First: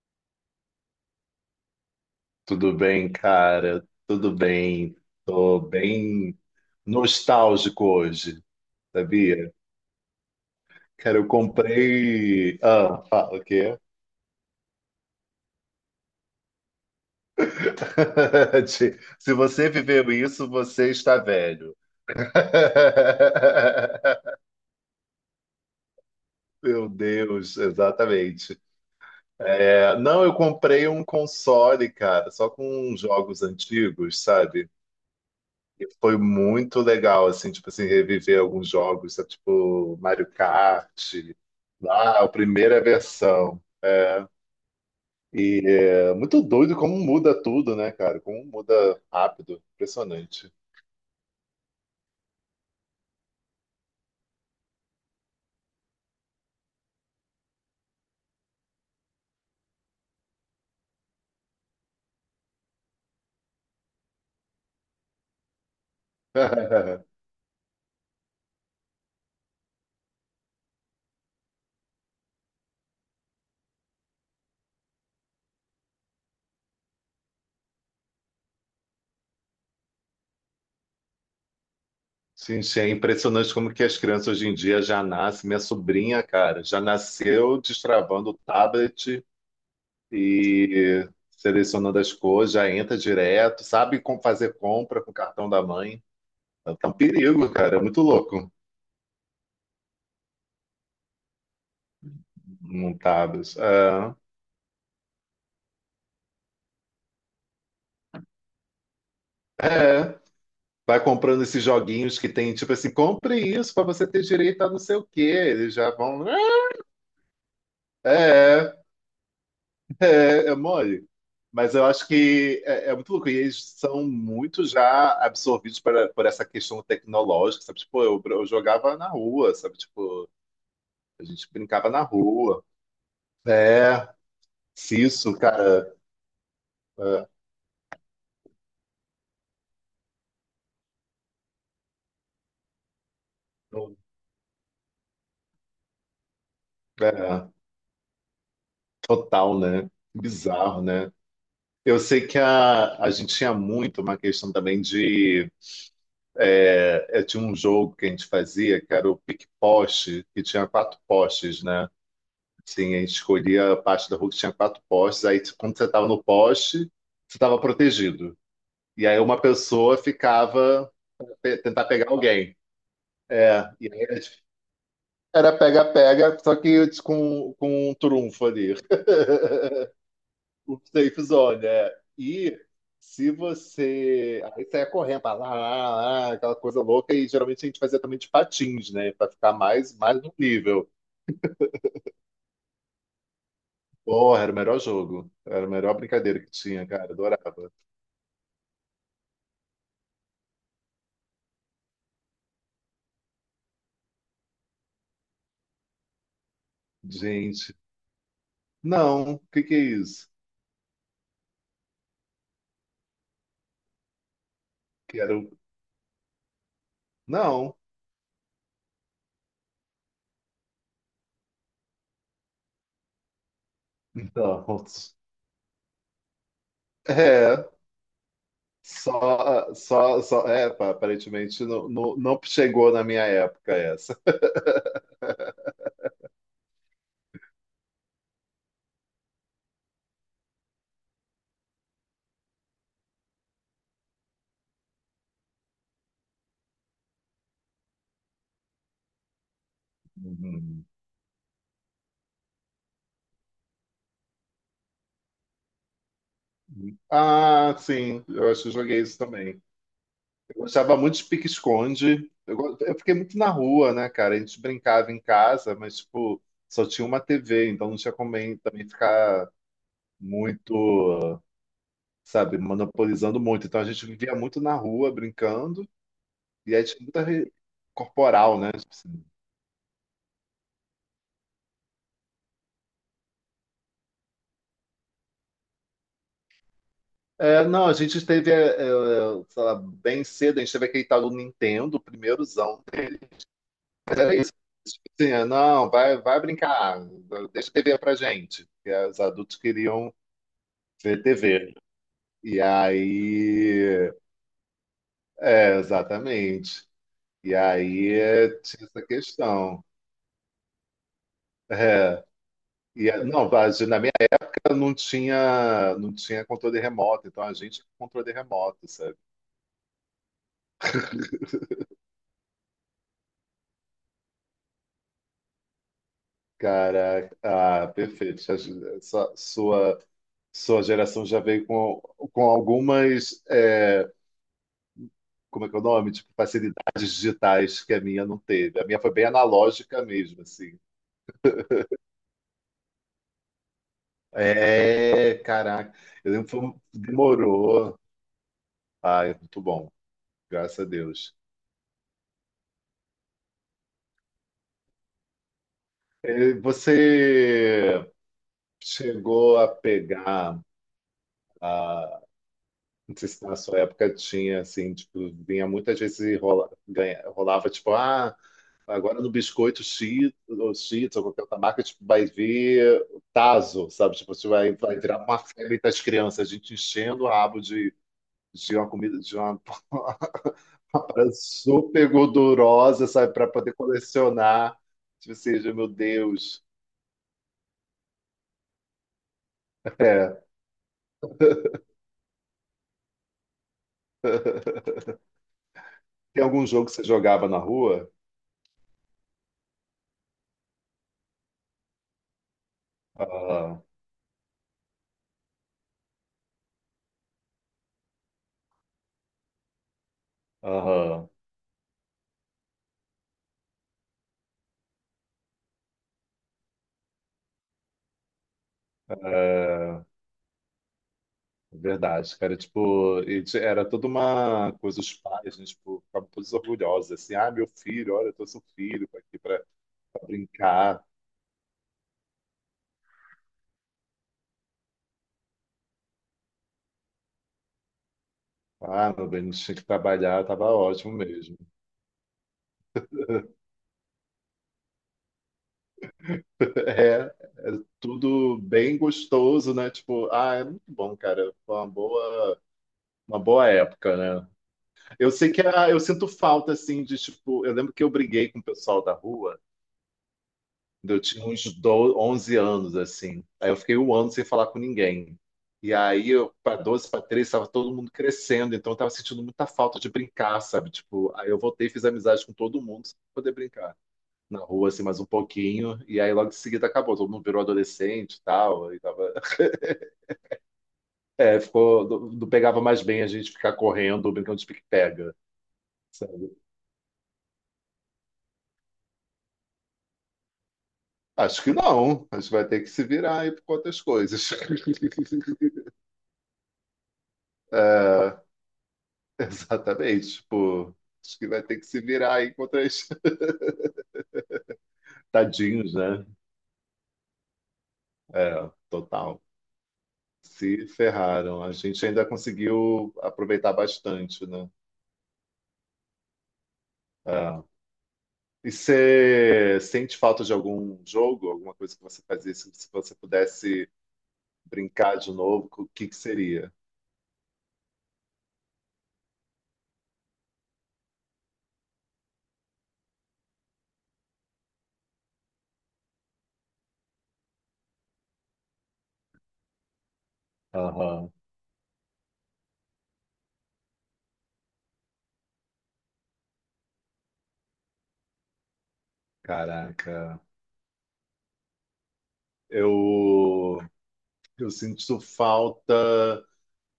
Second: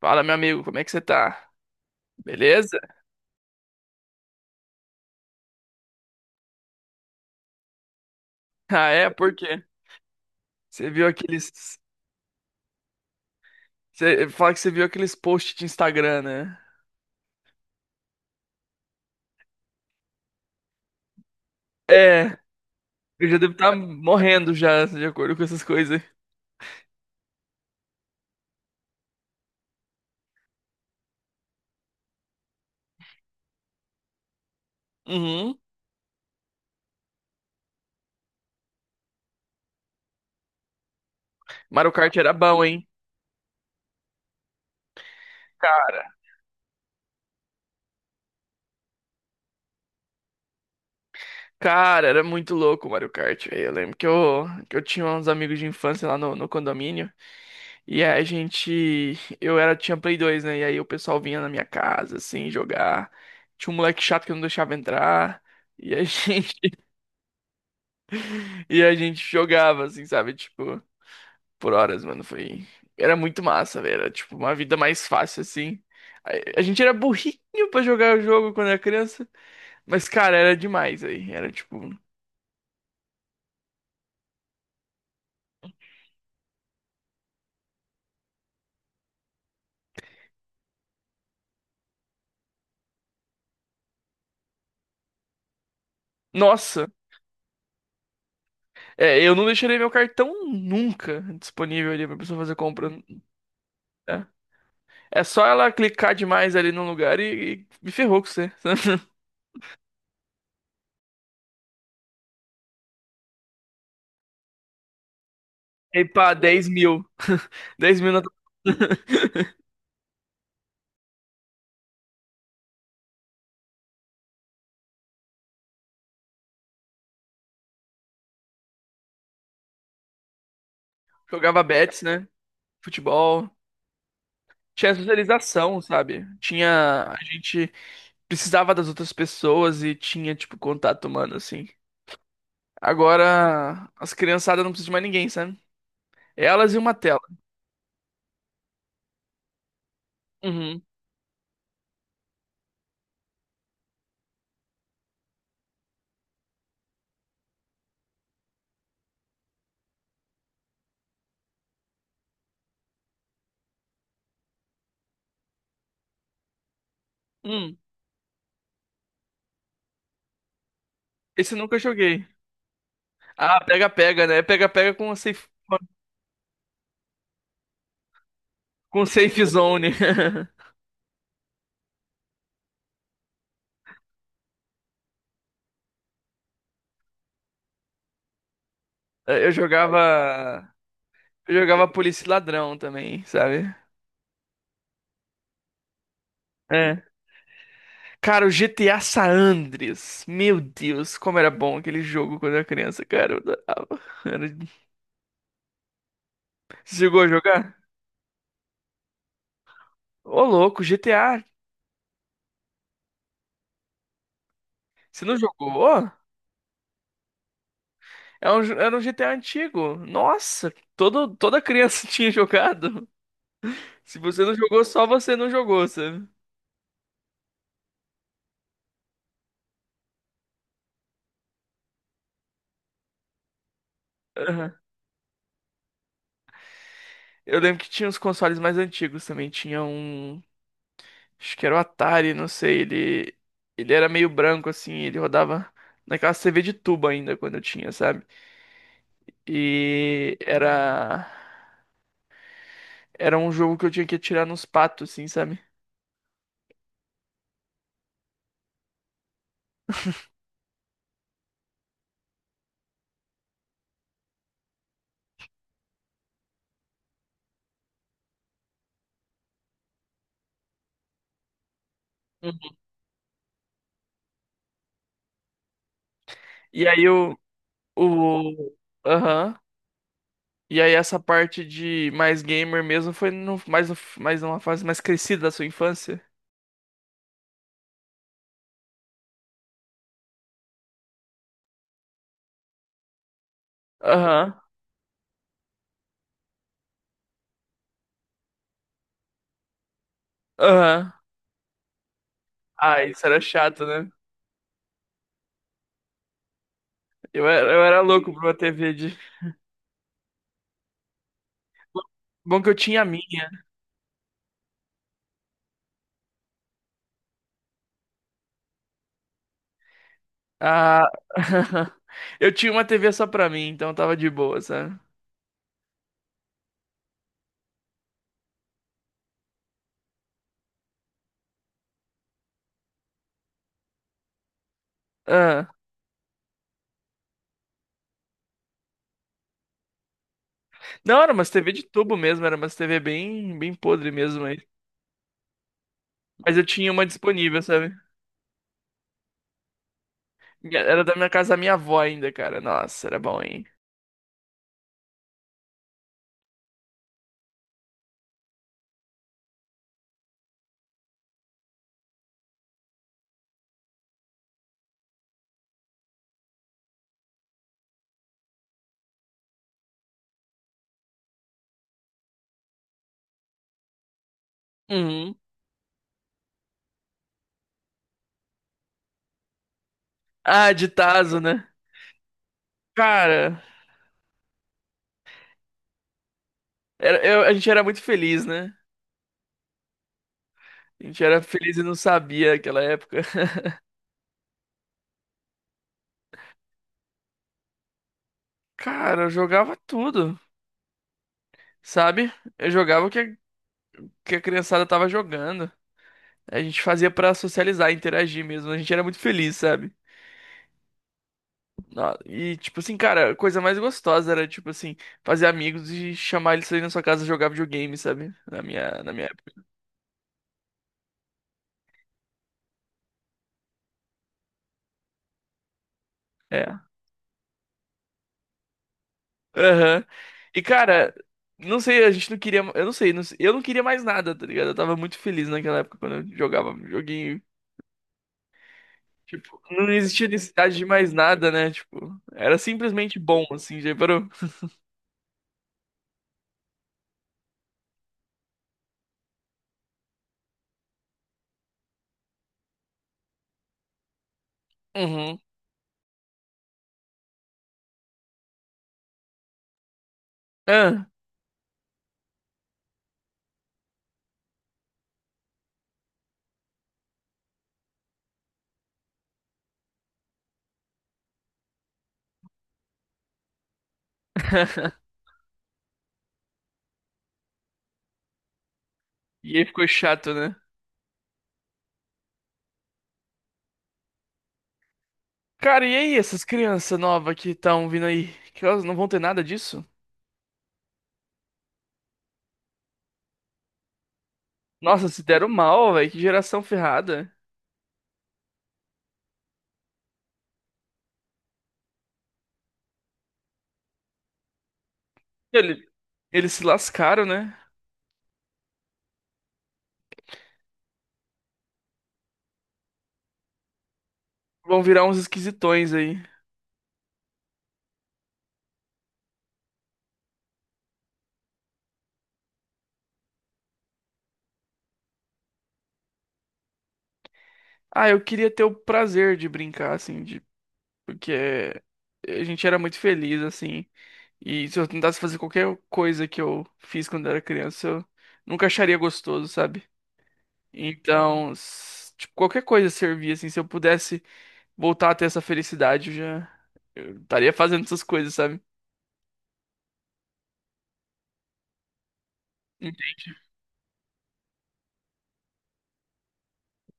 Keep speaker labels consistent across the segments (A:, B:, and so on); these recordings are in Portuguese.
A: Fala, meu amigo, como é que você tá?
B: Tudo
A: Beleza?
B: bem, cara? Tudo bem. Tô bem nostálgico hoje,
A: Ah, é? Por
B: sabia?
A: quê? Você viu
B: Cara, eu
A: aqueles.
B: comprei. Ah, fala o quê?
A: Você fala que você viu aqueles posts de Instagram, né?
B: Ti- Se você viveu isso, você está velho.
A: É, eu já devo estar morrendo já, de acordo com essas coisas.
B: Meu Deus, exatamente. Não, eu comprei um console, cara, só com jogos antigos, sabe?
A: Uhum.
B: E foi muito legal, assim, tipo, reviver alguns jogos, sabe, tipo Mario Kart,
A: Mario Kart
B: lá, a
A: era bom,
B: primeira
A: hein?
B: versão. É, e
A: Cara,
B: é muito doido como muda tudo, né, cara? Como muda rápido, impressionante.
A: cara, era muito louco o Mario Kart. Velho, eu lembro que eu tinha uns amigos de infância lá no condomínio. E aí a gente. Eu era, tinha Play dois, né? E aí o pessoal vinha na minha casa, assim, jogar. Tinha um moleque chato que não deixava entrar. E a gente. E a gente jogava, assim, sabe? Tipo, por horas, mano. Foi. Era muito massa, velho. Era, tipo, uma vida mais fácil, assim. A gente era burrinho pra jogar o jogo quando era criança. Mas, cara, era demais aí. Era, tipo.
B: Sim, sim, é impressionante como que as crianças hoje em dia já nascem. Minha sobrinha, cara, já nasceu destravando o tablet e selecionando as coisas, já entra direto, sabe como fazer compra com o cartão da mãe.
A: Nossa!
B: Tá um perigo, cara. É muito louco.
A: É, eu não deixaria meu cartão nunca disponível ali pra pessoa fazer compra, né?
B: Montados. É,
A: É, só ela clicar demais ali no lugar e me ferrou com você.
B: é. Vai comprando esses joguinhos que tem, tipo assim, compre isso pra você ter direito a não sei o quê. Eles já
A: E
B: vão.
A: pá, 10 mil. Dez mil na.
B: É, é, é mole. Mas eu acho que é muito louco. E eles são muito já absorvidos para, por essa questão tecnológica, sabe? Tipo, eu jogava na rua, sabe? Tipo, a gente
A: Jogava
B: brincava na
A: bets, né?
B: rua.
A: Futebol.
B: É,
A: Tinha
B: se isso,
A: socialização,
B: cara.
A: sabe? Tinha. A
B: É,
A: gente precisava das outras pessoas e tinha, tipo, contato humano, assim. Agora, as criançadas não precisam de mais ninguém, sabe? Elas e uma tela.
B: é, total, né?
A: Uhum.
B: Bizarro, né? Eu sei que a gente tinha muito uma questão também de. É, tinha um jogo que a gente fazia, que era o pique-poste, que tinha quatro postes, né? Sim, a gente escolhia a parte da rua que tinha quatro postes, aí tipo, quando você estava no poste, você estava
A: Hum,
B: protegido. E aí uma pessoa ficava
A: esse
B: pe-
A: eu nunca
B: tentar pegar
A: joguei.
B: alguém. É,
A: Ah,
B: e aí
A: pega-pega,
B: tipo,
A: né? Pega-pega
B: era pega-pega, só que com um trunfo ali.
A: com safe zone.
B: O safe zone, é. E se você. Aí você ia correndo, pá, lá, lá, lá, aquela coisa louca, e geralmente a gente fazia também de patins, né? Pra
A: Eu
B: ficar mais no
A: jogava.
B: nível.
A: Eu jogava polícia e ladrão também, sabe?
B: Porra, era o melhor jogo. Era a melhor brincadeira que tinha,
A: É.
B: cara. Adorava.
A: Cara, o GTA San Andreas. Meu Deus, como era bom aquele jogo quando eu era criança, cara. Eu adorava. Era. Você chegou a
B: Gente.
A: jogar?
B: Não, o que que é isso?
A: Ô, louco, GTA. Você não
B: Quero.
A: jogou?
B: Não.
A: É um era um GTA antigo. Nossa, todo, toda criança tinha jogado. Se você não
B: Então.
A: jogou, só você não jogou, sabe?
B: É. Só. É, pá, aparentemente não chegou na minha época essa.
A: Aham. Eu lembro que tinha uns consoles mais antigos também. Tinha um. Acho que era o Atari, não sei. Ele era meio branco, assim. Ele rodava naquela TV de tubo ainda, quando eu tinha, sabe? E
B: Uhum.
A: era. Era um jogo que eu tinha que atirar nos patos, assim, sabe?
B: Ah, sim. Eu acho que eu joguei isso também. Eu gostava muito de pique-esconde. Eu, go- eu fiquei muito na rua, né, cara? A gente brincava em casa, mas, tipo, só tinha uma TV, então não tinha como bem- também ficar muito, sabe,
A: Uhum.
B: monopolizando muito. Então a gente vivia muito na rua, brincando, e aí
A: E
B: tinha
A: aí
B: muita
A: eu.
B: re- corporal, né?
A: O.
B: Tipo assim.
A: Aham. E aí essa parte de mais gamer mesmo foi no, mais, mais numa fase mais crescida da sua infância?
B: Não, a gente teve, é, sei lá, bem cedo, a gente teve aquele tal do Nintendo, o primeirozão. É isso.
A: Aham,
B: Tipo assim, não, vai brincar, deixa a TV pra gente. Porque os adultos queriam
A: aham.
B: ver TV. E
A: Ah, isso era chato, né?
B: aí, é, exatamente. E
A: Eu era
B: aí
A: louco pra
B: é,
A: uma
B: tinha
A: TV
B: essa
A: de...
B: questão. É.
A: Bom que eu tinha a
B: Não,
A: minha.
B: a gente- na minha época não tinha, não tinha controle remoto, então a gente com controle remoto, sabe?
A: Ah, eu tinha uma TV só pra mim, então tava de boa, sabe?
B: Cara, ah, perfeito. Já- Sua, sua, sua geração já veio com algumas, é, como
A: Ah.
B: é que é o nome? Tipo, facilidades digitais que a minha não teve. A minha foi bem analógica mesmo, assim.
A: Não, era umas TV de tubo mesmo, era umas TV bem, bem podre mesmo,
B: É, caraca. Eu lembro que
A: mas
B: foi
A: eu
B: um-
A: tinha uma disponível, sabe?
B: demorou. Ah, é muito bom, graças
A: Minha-
B: a
A: Era da minha
B: Deus.
A: casa da minha avó ainda, cara. Nossa, era bom, hein?
B: Eh, você chegou a pegar a, não sei se na sua época tinha assim, tipo, vinha muitas vezes e rola, ganha- rolava tipo, ah, agora no biscoito Cheetos, ou Cheetos, ou qualquer outra marca, tipo, vai vir tazo, sabe? Tipo, você vai virar
A: Uhum.
B: uma febre das crianças, a gente enchendo o rabo de uma comida, de uma
A: Ah, de
B: parada
A: tazo, né?
B: super gordurosa, sabe, para
A: Cara...
B: poder colecionar. Tipo assim, meu Deus.
A: A gente era muito feliz, né?
B: É.
A: A gente era feliz e não sabia naquela época.
B: Tem algum jogo que você jogava na rua?
A: Cara, eu jogava tudo, sabe? Eu jogava
B: Aham,
A: que a criançada tava jogando. A gente fazia pra socializar, interagir mesmo. A gente era muito feliz, sabe?
B: aham.
A: Nó- E, tipo assim, cara, a coisa mais gostosa era, tipo assim, fazer amigos e chamar eles pra ir na sua casa jogar videogame, sabe? Na minha época.
B: É, verdade, cara. Tipo, e ti- era toda uma coisa, os pais, né, tipo, ficavam todos
A: É.
B: orgulhosos, assim, ah, meu filho, olha, eu trouxe um filho aqui pra,
A: Aham.
B: pra
A: E,
B: brincar.
A: cara, não sei, a gente não queria. Eu não sei, eu não queria mais nada, tá ligado? Eu tava muito feliz naquela época quando eu jogava videogame.
B: Ah, meu bem, não
A: Tipo,
B: tinha que
A: não existia
B: trabalhar, tava
A: necessidade de mais
B: ótimo
A: nada,
B: mesmo.
A: né? Tipo, era simplesmente bom, assim, já parou.
B: É, é tudo bem gostoso, né? Tipo, ah, é muito bom, cara. Foi uma boa época, né? Eu
A: Uhum.
B: sei que ah, eu sinto falta, assim, de, tipo, eu lembro que eu briguei com o pessoal da rua.
A: Ah.
B: Eu tinha uns 12, 11 anos, assim. Aí eu fiquei um ano sem falar com ninguém. E aí, para 12 para 13, estava todo mundo crescendo, então eu estava sentindo muita falta de brincar, sabe? Tipo, aí eu voltei e fiz amizade com todo mundo, só pra poder brincar na rua, assim, mais um pouquinho. E aí, logo em seguida, acabou. Todo mundo virou adolescente e tal. E tava...
A: E aí ficou chato, né?
B: É, ficou... Não pegava mais bem a gente ficar correndo, ou brincando de pique-pega,
A: Cara, e aí, essas
B: sabe?
A: crianças novas que estão vindo aí? Que elas não vão ter nada disso?
B: Acho que não. A gente vai ter que se virar aí por outras coisas.
A: Nossa, se deram mal, velho. Que geração ferrada.
B: É, exatamente, tipo, acho que vai ter que se virar aí contra os
A: Ele-
B: tadinhos, né?
A: Eles se lascaram, né?
B: É, total. Se ferraram. A gente ainda conseguiu aproveitar bastante, né?
A: Vão virar uns esquisitões aí.
B: É. E você sente falta de algum jogo, alguma coisa que você fazia, se você pudesse brincar de novo, o que que seria?
A: Ah, eu queria ter o prazer de brincar, assim, de... Porque a gente era muito feliz, assim. E se eu tentasse fazer qualquer coisa que eu fiz quando era criança, eu nunca acharia gostoso, sabe?
B: Aham.
A: Então, tipo, qualquer coisa servia, assim, se eu pudesse voltar a ter essa felicidade, eu estaria fazendo essas coisas, sabe?
B: Caraca. Eu, eu sinto falta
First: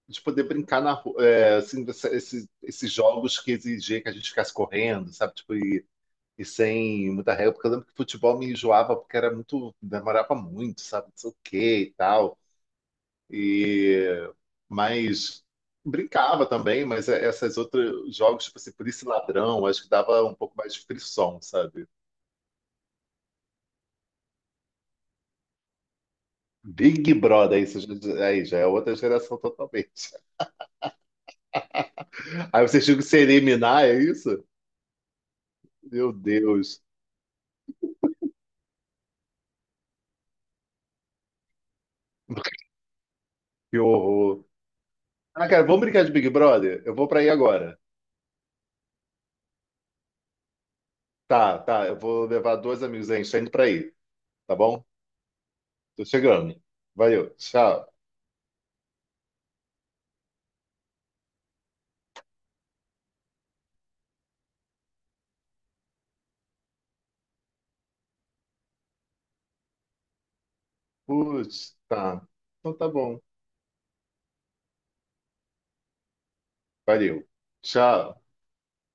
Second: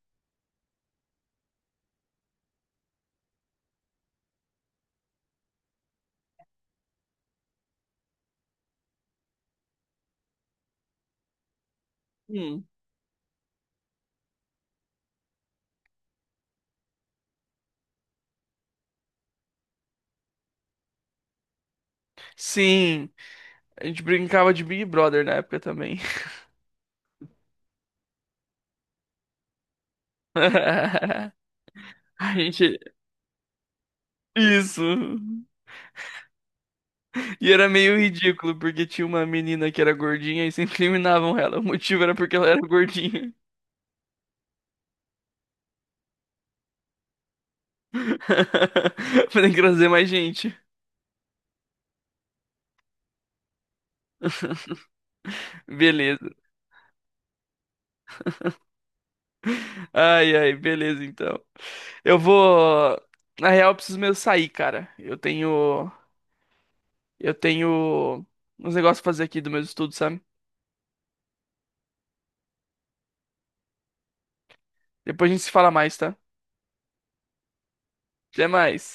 B: de poder brincar na rua, é, assim, essa- esses, esses jogos que exigia que a gente ficasse correndo, sabe? Tipo, e sem muita regra, porque eu lembro que futebol me enjoava porque era muito, demorava muito, sabe? Não sei o quê e tal.
A: Hum.
B: E, mas brincava também, mas é- essas outras jogos, tipo assim, polícia e ladrão, acho que dava um pouco mais de frição, sabe?
A: Sim, a gente brincava de Big Brother na época também.
B: Big Brother, isso já- aí já é outra geração totalmente.
A: A
B: Aí
A: gente.
B: vocês tinham que se eliminar, é isso?
A: Isso.
B: Meu Deus,
A: E era meio ridículo, porque tinha uma menina que era gordinha e sempre eliminavam ela. O motivo era porque ela era gordinha.
B: que horror. Ah, cara, vamos brincar de Big Brother? Eu vou pra aí agora.
A: Pra trazer mais gente.
B: Tá. Eu vou levar dois amigos aí. A gente tá indo pra aí, tá bom? Tô
A: Beleza.
B: chegando. Valeu. Tchau.
A: Ai, ai, beleza, então. Eu vou. Na real, eu preciso mesmo sair, cara. Eu tenho. Eu tenho uns negócios pra fazer aqui do meu estudo, sabe?
B: Putz, tá. Então tá bom.
A: Depois a gente se fala mais, tá?
B: Valeu. Tchau.
A: Até mais.